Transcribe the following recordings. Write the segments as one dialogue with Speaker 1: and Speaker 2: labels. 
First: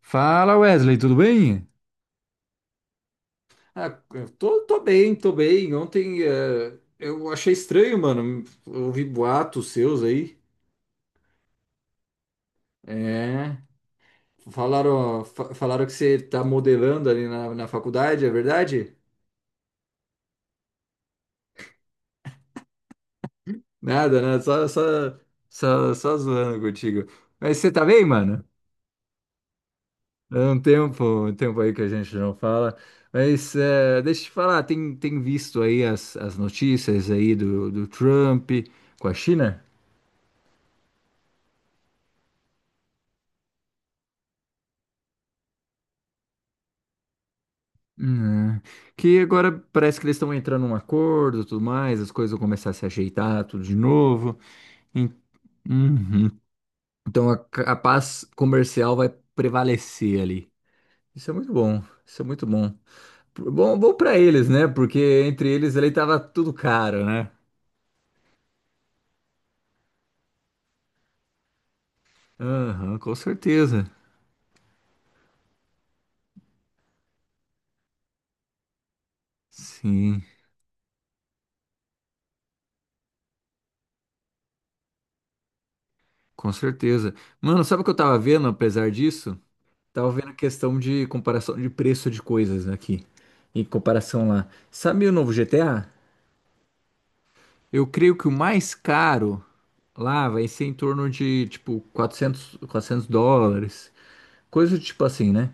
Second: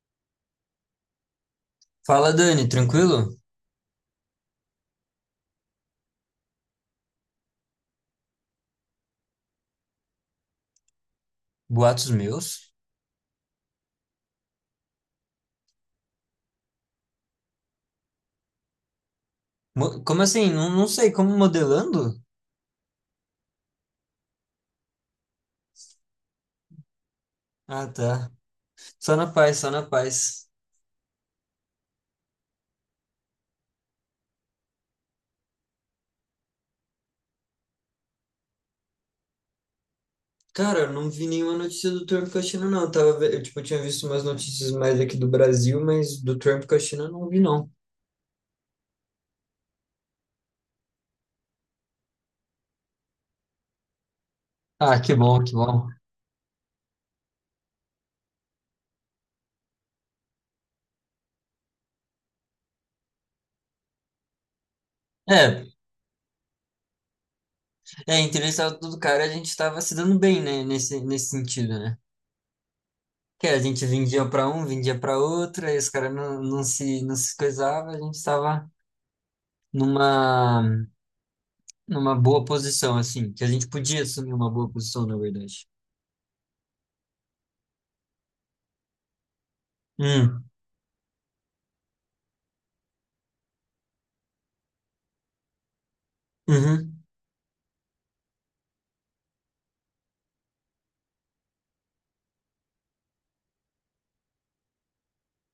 Speaker 1: Fala Wesley, tudo bem?
Speaker 2: Fala, Dani, tranquilo?
Speaker 1: Ah, eu tô bem, tô bem. Ontem eu achei estranho, mano. Eu ouvi boatos seus aí.
Speaker 2: Boatos meus?
Speaker 1: É. Falaram que você tá modelando ali na faculdade, é verdade?
Speaker 2: Como assim? Não, não sei, como modelando?
Speaker 1: Nada, né? Só zoando contigo. Mas você tá
Speaker 2: Ah,
Speaker 1: bem,
Speaker 2: tá.
Speaker 1: mano?
Speaker 2: Só na paz, só na
Speaker 1: É
Speaker 2: paz.
Speaker 1: um tempo aí que a gente não fala. Mas deixa eu te falar, tem visto aí as notícias aí do Trump com a China?
Speaker 2: Cara, eu não vi nenhuma notícia do Trump com a China, não. Eu, tipo, tinha visto umas notícias mais aqui do Brasil, mas do Trump com a China eu não vi, não.
Speaker 1: Hum, que agora parece que eles estão entrando num acordo, e tudo mais, as coisas vão começar a se ajeitar, tudo de novo.
Speaker 2: Ah,
Speaker 1: En-
Speaker 2: que bom, que bom.
Speaker 1: Uhum. Então a paz comercial vai prevalecer ali. Isso é muito bom, isso é muito bom. Bom para eles, né? Porque entre
Speaker 2: É,
Speaker 1: eles ali tava tudo caro, né?
Speaker 2: é, interessado do cara, a gente tava se dando bem, né, nesse sentido, né?
Speaker 1: Aham, com
Speaker 2: Que a
Speaker 1: certeza.
Speaker 2: gente vendia pra um, vendia pra outro, aí os caras não se coisavam, a gente tava numa
Speaker 1: Sim,
Speaker 2: numa boa posição, assim, que a gente podia assumir uma boa posição, na verdade.
Speaker 1: com certeza. Mano, sabe o que eu tava vendo, apesar disso? Tava vendo a
Speaker 2: Hum.
Speaker 1: questão de comparação de preço de coisas aqui, em comparação lá. Sabe o novo GTA?
Speaker 2: Uhum.
Speaker 1: Eu creio que o mais caro lá vai ser em torno de, tipo, quatrocentos dólares. Coisa do tipo assim, né?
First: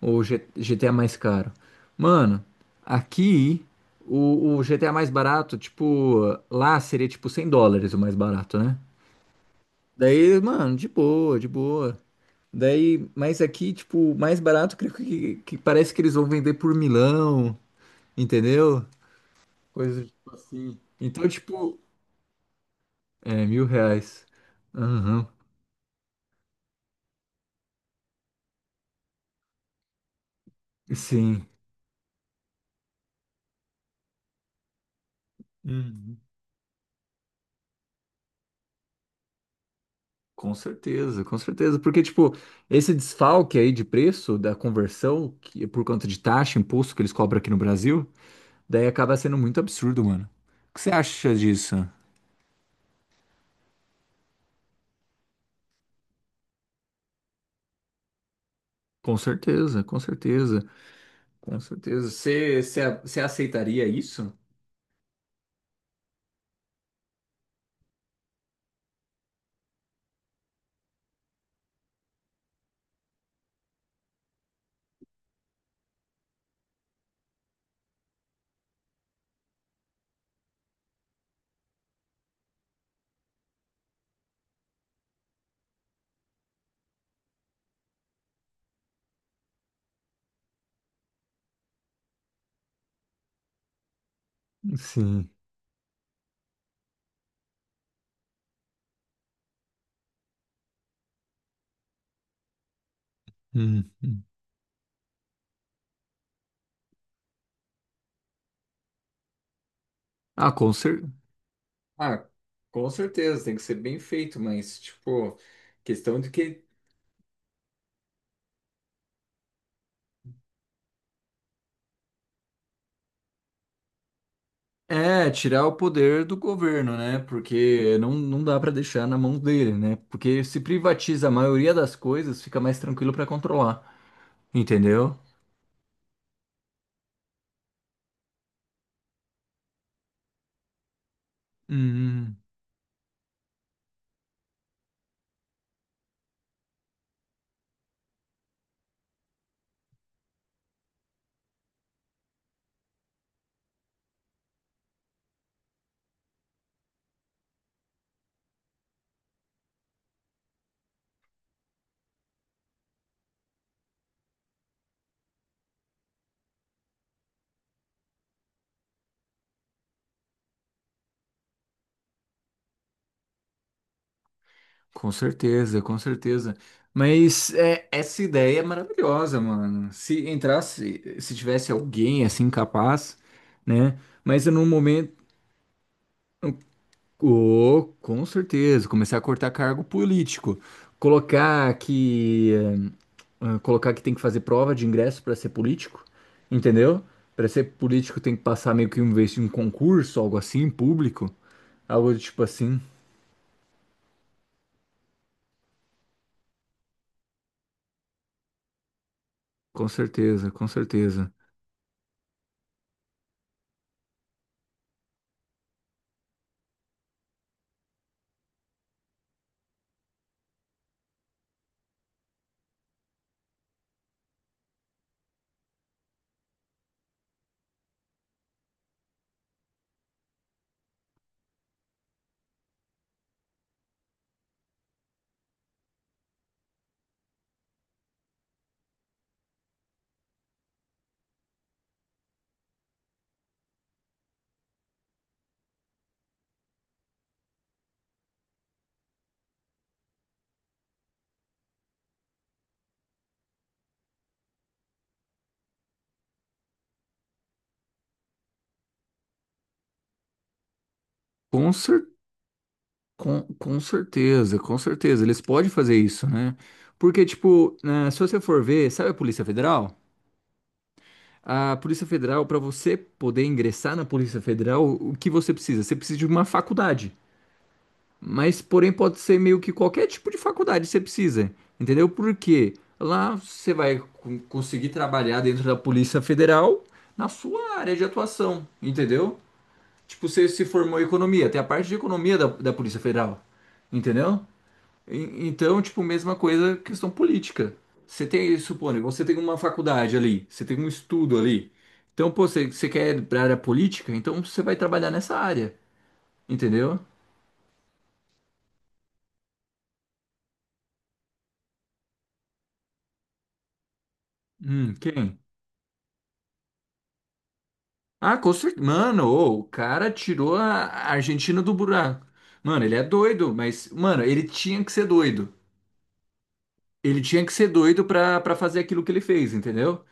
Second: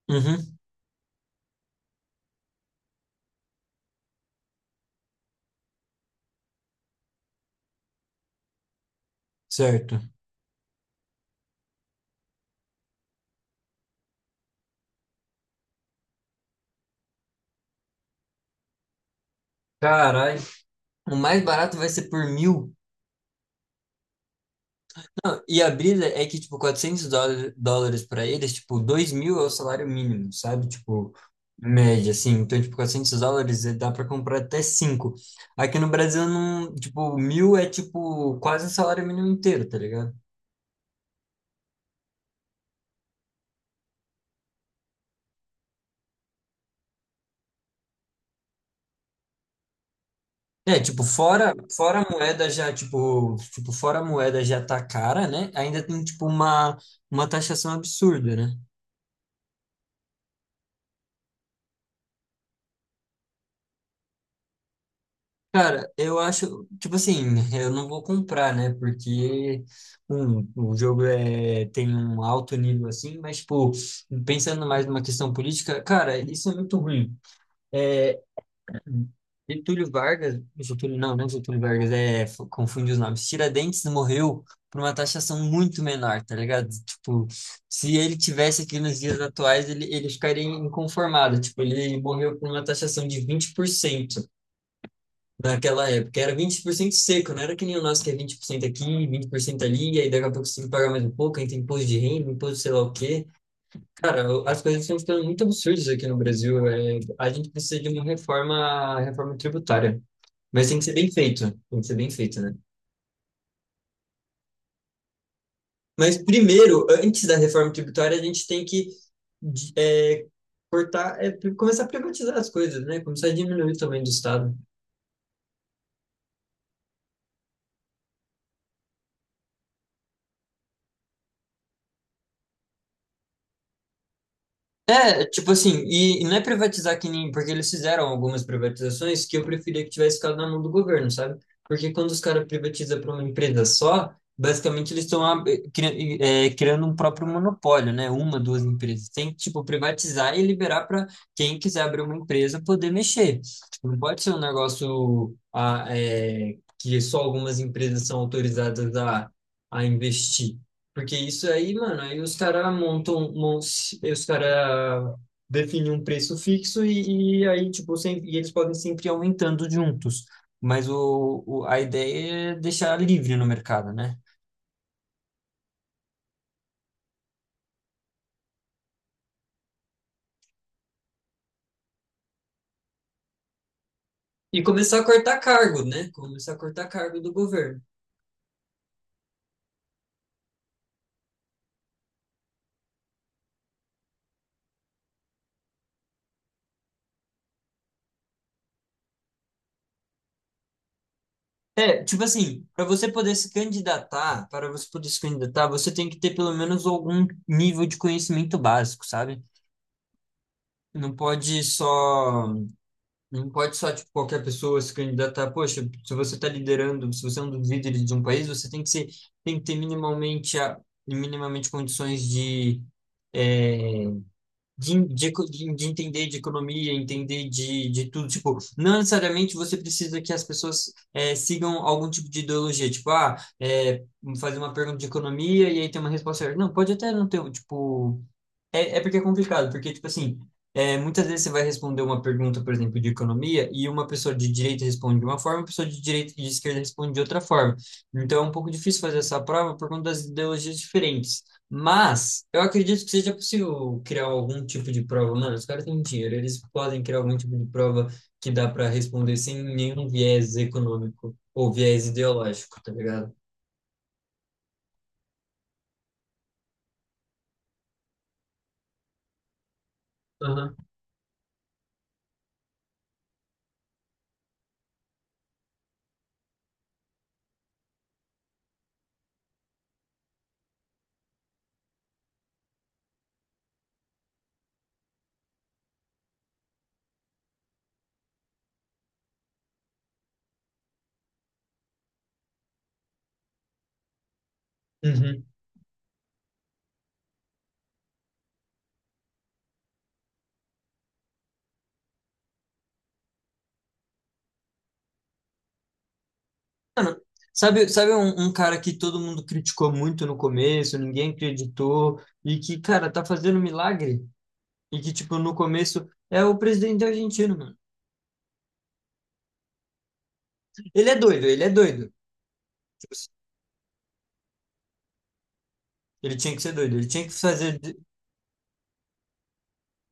Speaker 1: O
Speaker 2: Uhum.
Speaker 1: GTA mais caro. Mano, aqui o GTA mais barato, tipo, lá seria tipo US$ 100 o mais barato, né?
Speaker 2: Certo.
Speaker 1: Daí, mano, de boa, de boa. Daí, mas aqui, tipo, o mais barato, creio que parece que eles vão vender por milão, entendeu? Coisa do tipo
Speaker 2: Caralho,
Speaker 1: assim.
Speaker 2: o
Speaker 1: Então,
Speaker 2: mais barato
Speaker 1: tipo,
Speaker 2: vai ser por mil.
Speaker 1: é, R$ 1.000. Aham.
Speaker 2: Não, e a brisa é que, tipo, 400 dólares para eles, tipo, 2.000 é o salário mínimo, sabe? Tipo,
Speaker 1: Sim.
Speaker 2: média, assim. Então, tipo, 400 dólares dá para comprar até cinco. Aqui no
Speaker 1: Uhum.
Speaker 2: Brasil, não, tipo, mil é, tipo, quase o salário mínimo inteiro, tá ligado?
Speaker 1: Com certeza, com certeza. Porque, tipo, esse desfalque aí de preço da conversão, que é por conta de taxa, imposto que eles cobram aqui no Brasil, daí acaba sendo muito absurdo, mano. O que
Speaker 2: É,
Speaker 1: você
Speaker 2: tipo,
Speaker 1: acha
Speaker 2: fora,
Speaker 1: disso?
Speaker 2: fora a moeda já, tipo, fora a moeda já tá cara, né? Ainda tem, tipo, uma taxação absurda, né?
Speaker 1: Com certeza, com certeza, com certeza. Você aceitaria isso?
Speaker 2: Cara, eu acho, tipo assim, eu não vou comprar, né? Porque o jogo é, tem um alto nível assim, mas, tipo, pensando mais numa questão política, cara, isso é muito ruim. É. Hum. Getúlio Vargas, Getúlio, não, não é Getúlio Vargas, confundi os nomes. Tiradentes morreu por uma taxação muito menor, tá ligado? Tipo, se ele tivesse aqui nos dias atuais, ele ficaria inconformado. Tipo, ele morreu por uma taxação de 20%
Speaker 1: Sim.
Speaker 2: naquela época. Era 20% seco, não era que nem o nosso que é 20% aqui, 20% ali, e aí daqui a pouco você tem que pagar mais um pouco, aí tem imposto de renda, imposto sei lá o quê.
Speaker 1: Uhum.
Speaker 2: Cara, as coisas estão ficando muito absurdas aqui no Brasil. A gente precisa de uma reforma tributária.
Speaker 1: Ah,
Speaker 2: Mas
Speaker 1: com
Speaker 2: tem que ser
Speaker 1: cer...
Speaker 2: bem feito, tem que ser bem
Speaker 1: Ah,
Speaker 2: feito, né?
Speaker 1: com certeza, tem que ser bem feito, mas, tipo,
Speaker 2: Mas
Speaker 1: questão de que.
Speaker 2: primeiro, antes da reforma tributária, a gente tem que de- é, cortar, começar a privatizar as coisas, né? Começar a diminuir o tamanho do Estado.
Speaker 1: É, tirar o poder do governo, né? Porque não dá para deixar na mão dele, né? Porque se privatiza a maioria das coisas, fica mais tranquilo para controlar, entendeu?
Speaker 2: É, tipo assim, e não é privatizar que nem, porque eles fizeram algumas privatizações que eu preferia que tivesse ficado na mão do governo, sabe? Porque quando os
Speaker 1: Hum,
Speaker 2: caras privatizam para uma empresa só, basicamente eles estão criando um próprio monopólio, né? Uma, duas empresas. Tem que, tipo, privatizar e liberar para quem quiser abrir uma empresa poder mexer. Tipo, não pode ser um negócio que só algumas empresas são autorizadas a investir. Porque isso aí, mano, aí os caras montam, aí os caras definem um preço fixo e aí, tipo, sem, e eles podem sempre ir aumentando juntos. Mas a ideia é deixar livre no mercado, né?
Speaker 1: com certeza, com certeza. Mas é, essa ideia é maravilhosa, mano. Se entrasse, se tivesse alguém assim capaz, né? Mas
Speaker 2: E
Speaker 1: no
Speaker 2: começar a
Speaker 1: momento.
Speaker 2: cortar cargo, né? Começar a cortar cargo do governo.
Speaker 1: Oh, com certeza, começar a cortar cargo político, colocar que colocar que tem que fazer prova de ingresso para ser político, entendeu? Para ser político tem que passar meio que um vez em um concurso, algo assim, público,
Speaker 2: É,
Speaker 1: algo do
Speaker 2: tipo
Speaker 1: tipo
Speaker 2: assim,
Speaker 1: assim.
Speaker 2: para você poder se candidatar, para você poder se candidatar, você tem que ter pelo menos algum nível de conhecimento básico, sabe?
Speaker 1: Com certeza, com
Speaker 2: Não
Speaker 1: certeza.
Speaker 2: pode só não pode só, tipo, qualquer pessoa se candidatar. Poxa, se você está liderando, se você é um dos líderes de um país, você tem que ser, tem que ter minimamente, minimamente condições é, de entender de economia, entender de tudo. Tipo, não necessariamente você precisa que as pessoas sigam algum tipo de ideologia. Tipo, fazer uma pergunta de economia e aí ter uma resposta certa. Não, pode até não ter, tipo, é porque é complicado, porque, tipo assim, muitas vezes você vai responder uma pergunta, por exemplo, de economia, e uma pessoa de direita responde de uma forma, uma pessoa de direita e de esquerda responde de outra forma. Então é um pouco difícil fazer essa prova por conta das ideologias diferentes. Mas eu acredito que seja possível criar algum tipo de prova. Mano, os caras têm dinheiro, eles podem criar algum tipo de prova que dá para responder sem nenhum viés econômico
Speaker 1: Com
Speaker 2: ou
Speaker 1: cer
Speaker 2: viés ideológico, tá ligado?
Speaker 1: com certeza, com certeza, eles podem fazer isso, né? Porque tipo, se você for ver, sabe a Polícia Federal?
Speaker 2: Aham.
Speaker 1: A Polícia Federal, para você poder ingressar na Polícia Federal, o que você precisa? Você precisa de uma faculdade. Mas, porém, pode ser meio que qualquer tipo de faculdade você precisa. Entendeu? Porque lá você vai conseguir trabalhar dentro da Polícia Federal na sua área de atuação. Entendeu? Tipo, você se formou em economia, tem a parte de economia da Polícia Federal. Entendeu?
Speaker 2: Uhum.
Speaker 1: Então, tipo, mesma coisa, questão política. Você tem, suponho, você tem uma faculdade ali, você tem um estudo ali. Então, pô, você quer ir pra área política? Então você vai trabalhar nessa área, entendeu?
Speaker 2: Sabe, um cara que todo mundo criticou muito no começo, ninguém acreditou, e que, cara, tá fazendo um milagre? E que, tipo,
Speaker 1: Quem?
Speaker 2: no começo é o presidente argentino, mano.
Speaker 1: Ah, com certeza. Mano, ô, o cara tirou a
Speaker 2: Ele
Speaker 1: a
Speaker 2: é doido,
Speaker 1: Argentina
Speaker 2: ele é
Speaker 1: do
Speaker 2: doido.
Speaker 1: buraco. Mano, ele é
Speaker 2: Tipo, assim,
Speaker 1: doido, mas, mano, ele tinha que ser doido.
Speaker 2: ele tinha que ser doido, ele
Speaker 1: Ele
Speaker 2: tinha que
Speaker 1: tinha que ser
Speaker 2: fazer.
Speaker 1: doido pra fazer aquilo que ele fez, entendeu?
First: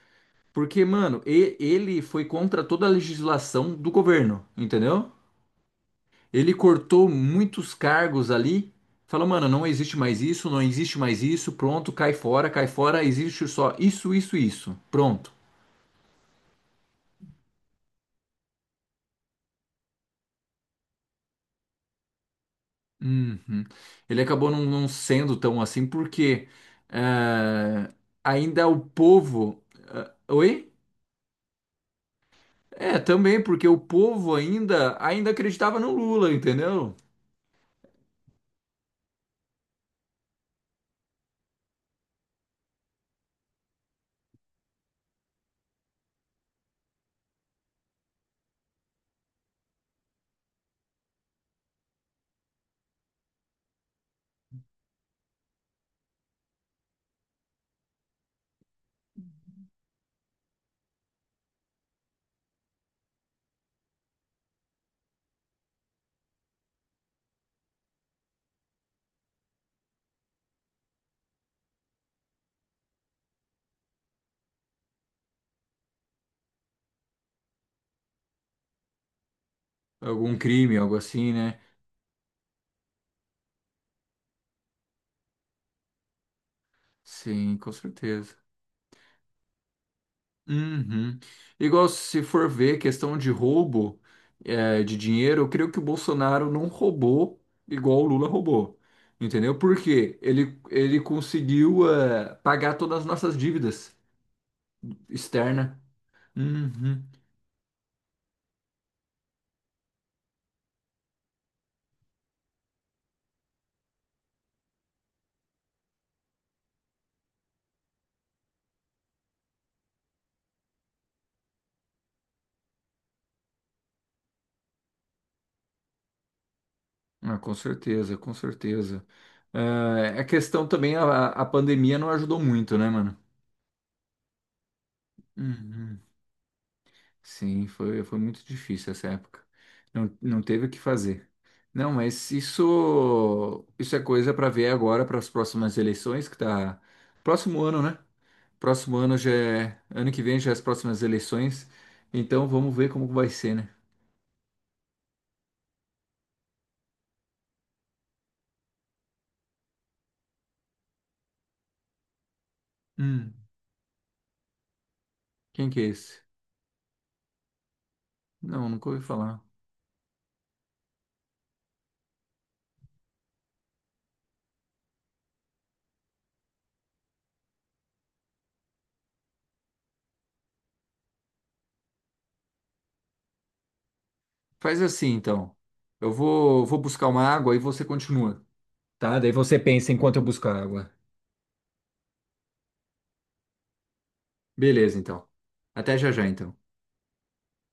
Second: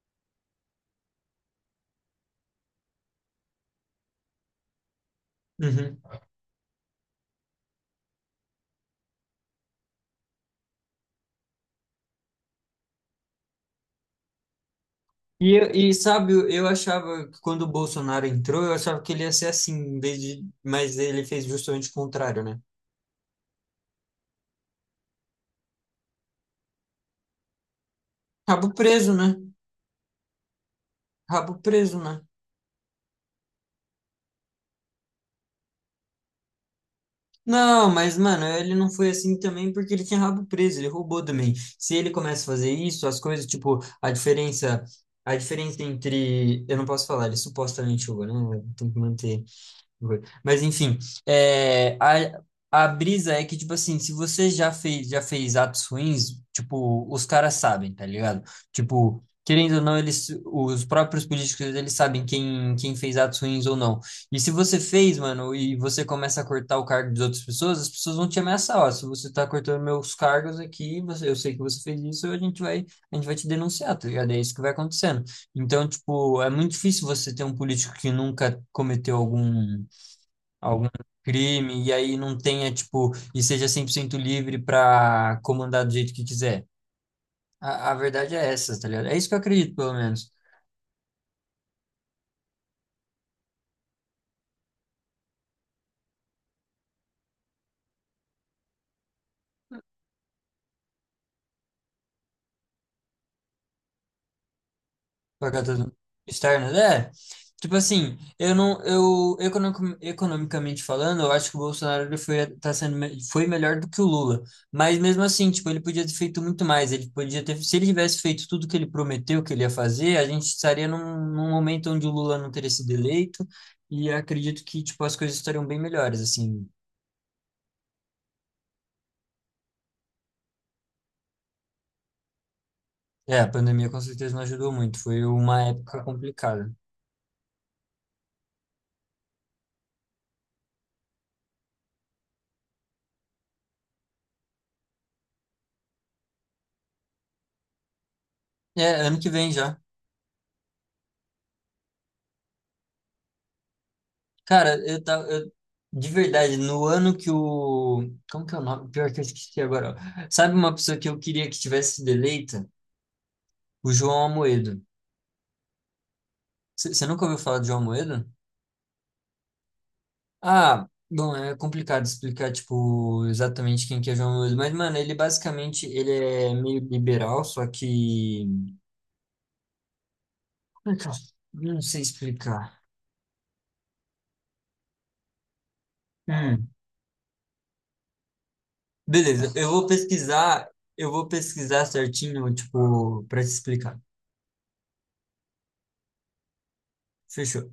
Speaker 1: Porque, mano, ele foi contra toda a legislação do governo, entendeu?
Speaker 2: Uhum.
Speaker 1: Ele cortou muitos cargos ali. Falou, mano, não existe mais isso, não existe mais isso, pronto, cai fora, existe só isso, isso, isso, pronto.
Speaker 2: E sabe, eu achava que quando o Bolsonaro entrou, eu achava que ele ia ser assim, em vez de... mas ele fez justamente o contrário, né?
Speaker 1: Uhum. Ele acabou não sendo tão assim, porque eh, ainda
Speaker 2: Rabo
Speaker 1: o
Speaker 2: preso, né?
Speaker 1: povo. Oi?
Speaker 2: Rabo preso, né?
Speaker 1: É, também, porque o povo ainda acreditava no Lula, entendeu?
Speaker 2: Não, mas, mano, ele não foi assim também porque ele tinha rabo preso, ele roubou também. Se ele começa a fazer isso, as coisas, tipo, a diferença entre, eu não posso falar, ele supostamente roubou, né? Tem que manter. Foi. Mas enfim, é, a, a brisa é que, tipo assim, se você já fez atos ruins, tipo, os caras sabem, tá ligado? Tipo, querendo ou não, eles, os próprios políticos, eles sabem quem fez atos ruins ou não. E se você fez, mano, e você começa a cortar o cargo das outras pessoas, as pessoas vão te ameaçar, ó, se você tá cortando meus cargos aqui, você, eu sei que você fez isso, a gente vai te denunciar, tá ligado? É isso que vai acontecendo. Então, tipo, é muito difícil você ter um político que nunca cometeu algum
Speaker 1: Algum crime,
Speaker 2: algum
Speaker 1: algo assim, né?
Speaker 2: crime e aí não tenha, tipo, e seja 100% livre para comandar do jeito que quiser.
Speaker 1: Sim, com
Speaker 2: A verdade
Speaker 1: certeza.
Speaker 2: é essa, tá ligado? É isso que eu acredito, pelo menos.
Speaker 1: Uhum. Igual se for ver questão de roubo é, de dinheiro, eu creio que o Bolsonaro não roubou igual o Lula roubou. Entendeu? Porque ele conseguiu é, pagar todas as nossas dívidas externas.
Speaker 2: Pagado externo,
Speaker 1: Uhum.
Speaker 2: é. Tipo assim, eu não, eu economic- economicamente falando, eu acho que o Bolsonaro ele foi tá sendo me- foi melhor do que o Lula, mas mesmo assim, tipo, ele podia ter feito muito mais, ele podia ter, se ele tivesse feito tudo que ele prometeu que ele ia fazer, a gente estaria num momento onde o Lula não teria sido eleito e acredito que tipo as coisas estariam bem melhores, assim.
Speaker 1: Ah, com certeza, com certeza. É, a questão também, a pandemia não ajudou muito, né, mano?
Speaker 2: É, a pandemia com certeza não ajudou muito, foi uma
Speaker 1: Uhum.
Speaker 2: época complicada.
Speaker 1: Sim, foi muito difícil essa época. Não teve o que fazer. Não, mas isso, é coisa para ver agora para as próximas eleições, que tá próximo ano, né? Próximo
Speaker 2: É,
Speaker 1: ano
Speaker 2: ano que
Speaker 1: já
Speaker 2: vem já.
Speaker 1: é, ano que vem já é as próximas eleições. Então vamos ver como vai ser, né?
Speaker 2: Cara, de verdade, no ano que o. Como que é o nome? Pior que eu esqueci agora. Ó. Sabe uma pessoa que eu queria que tivesse sido eleita?
Speaker 1: Hum,
Speaker 2: O João Amoedo.
Speaker 1: quem que é esse?
Speaker 2: Você nunca ouviu falar de João Amoedo?
Speaker 1: Não, nunca ouvi falar.
Speaker 2: Ah, bom, é complicado explicar, tipo, exatamente quem que é João Amoedo. Mas, mano, ele basicamente ele é meio liberal, só que. Como é que eu- Não sei explicar.
Speaker 1: Faz assim, então. Eu vou,
Speaker 2: Hum.
Speaker 1: vou buscar uma água e você continua, tá? Daí
Speaker 2: Beleza,
Speaker 1: você
Speaker 2: eu vou
Speaker 1: pensa enquanto eu buscar
Speaker 2: pesquisar.
Speaker 1: água.
Speaker 2: Eu vou pesquisar certinho, tipo, pra te explicar.
Speaker 1: Beleza, então. Até já já, então.
Speaker 2: Fechou.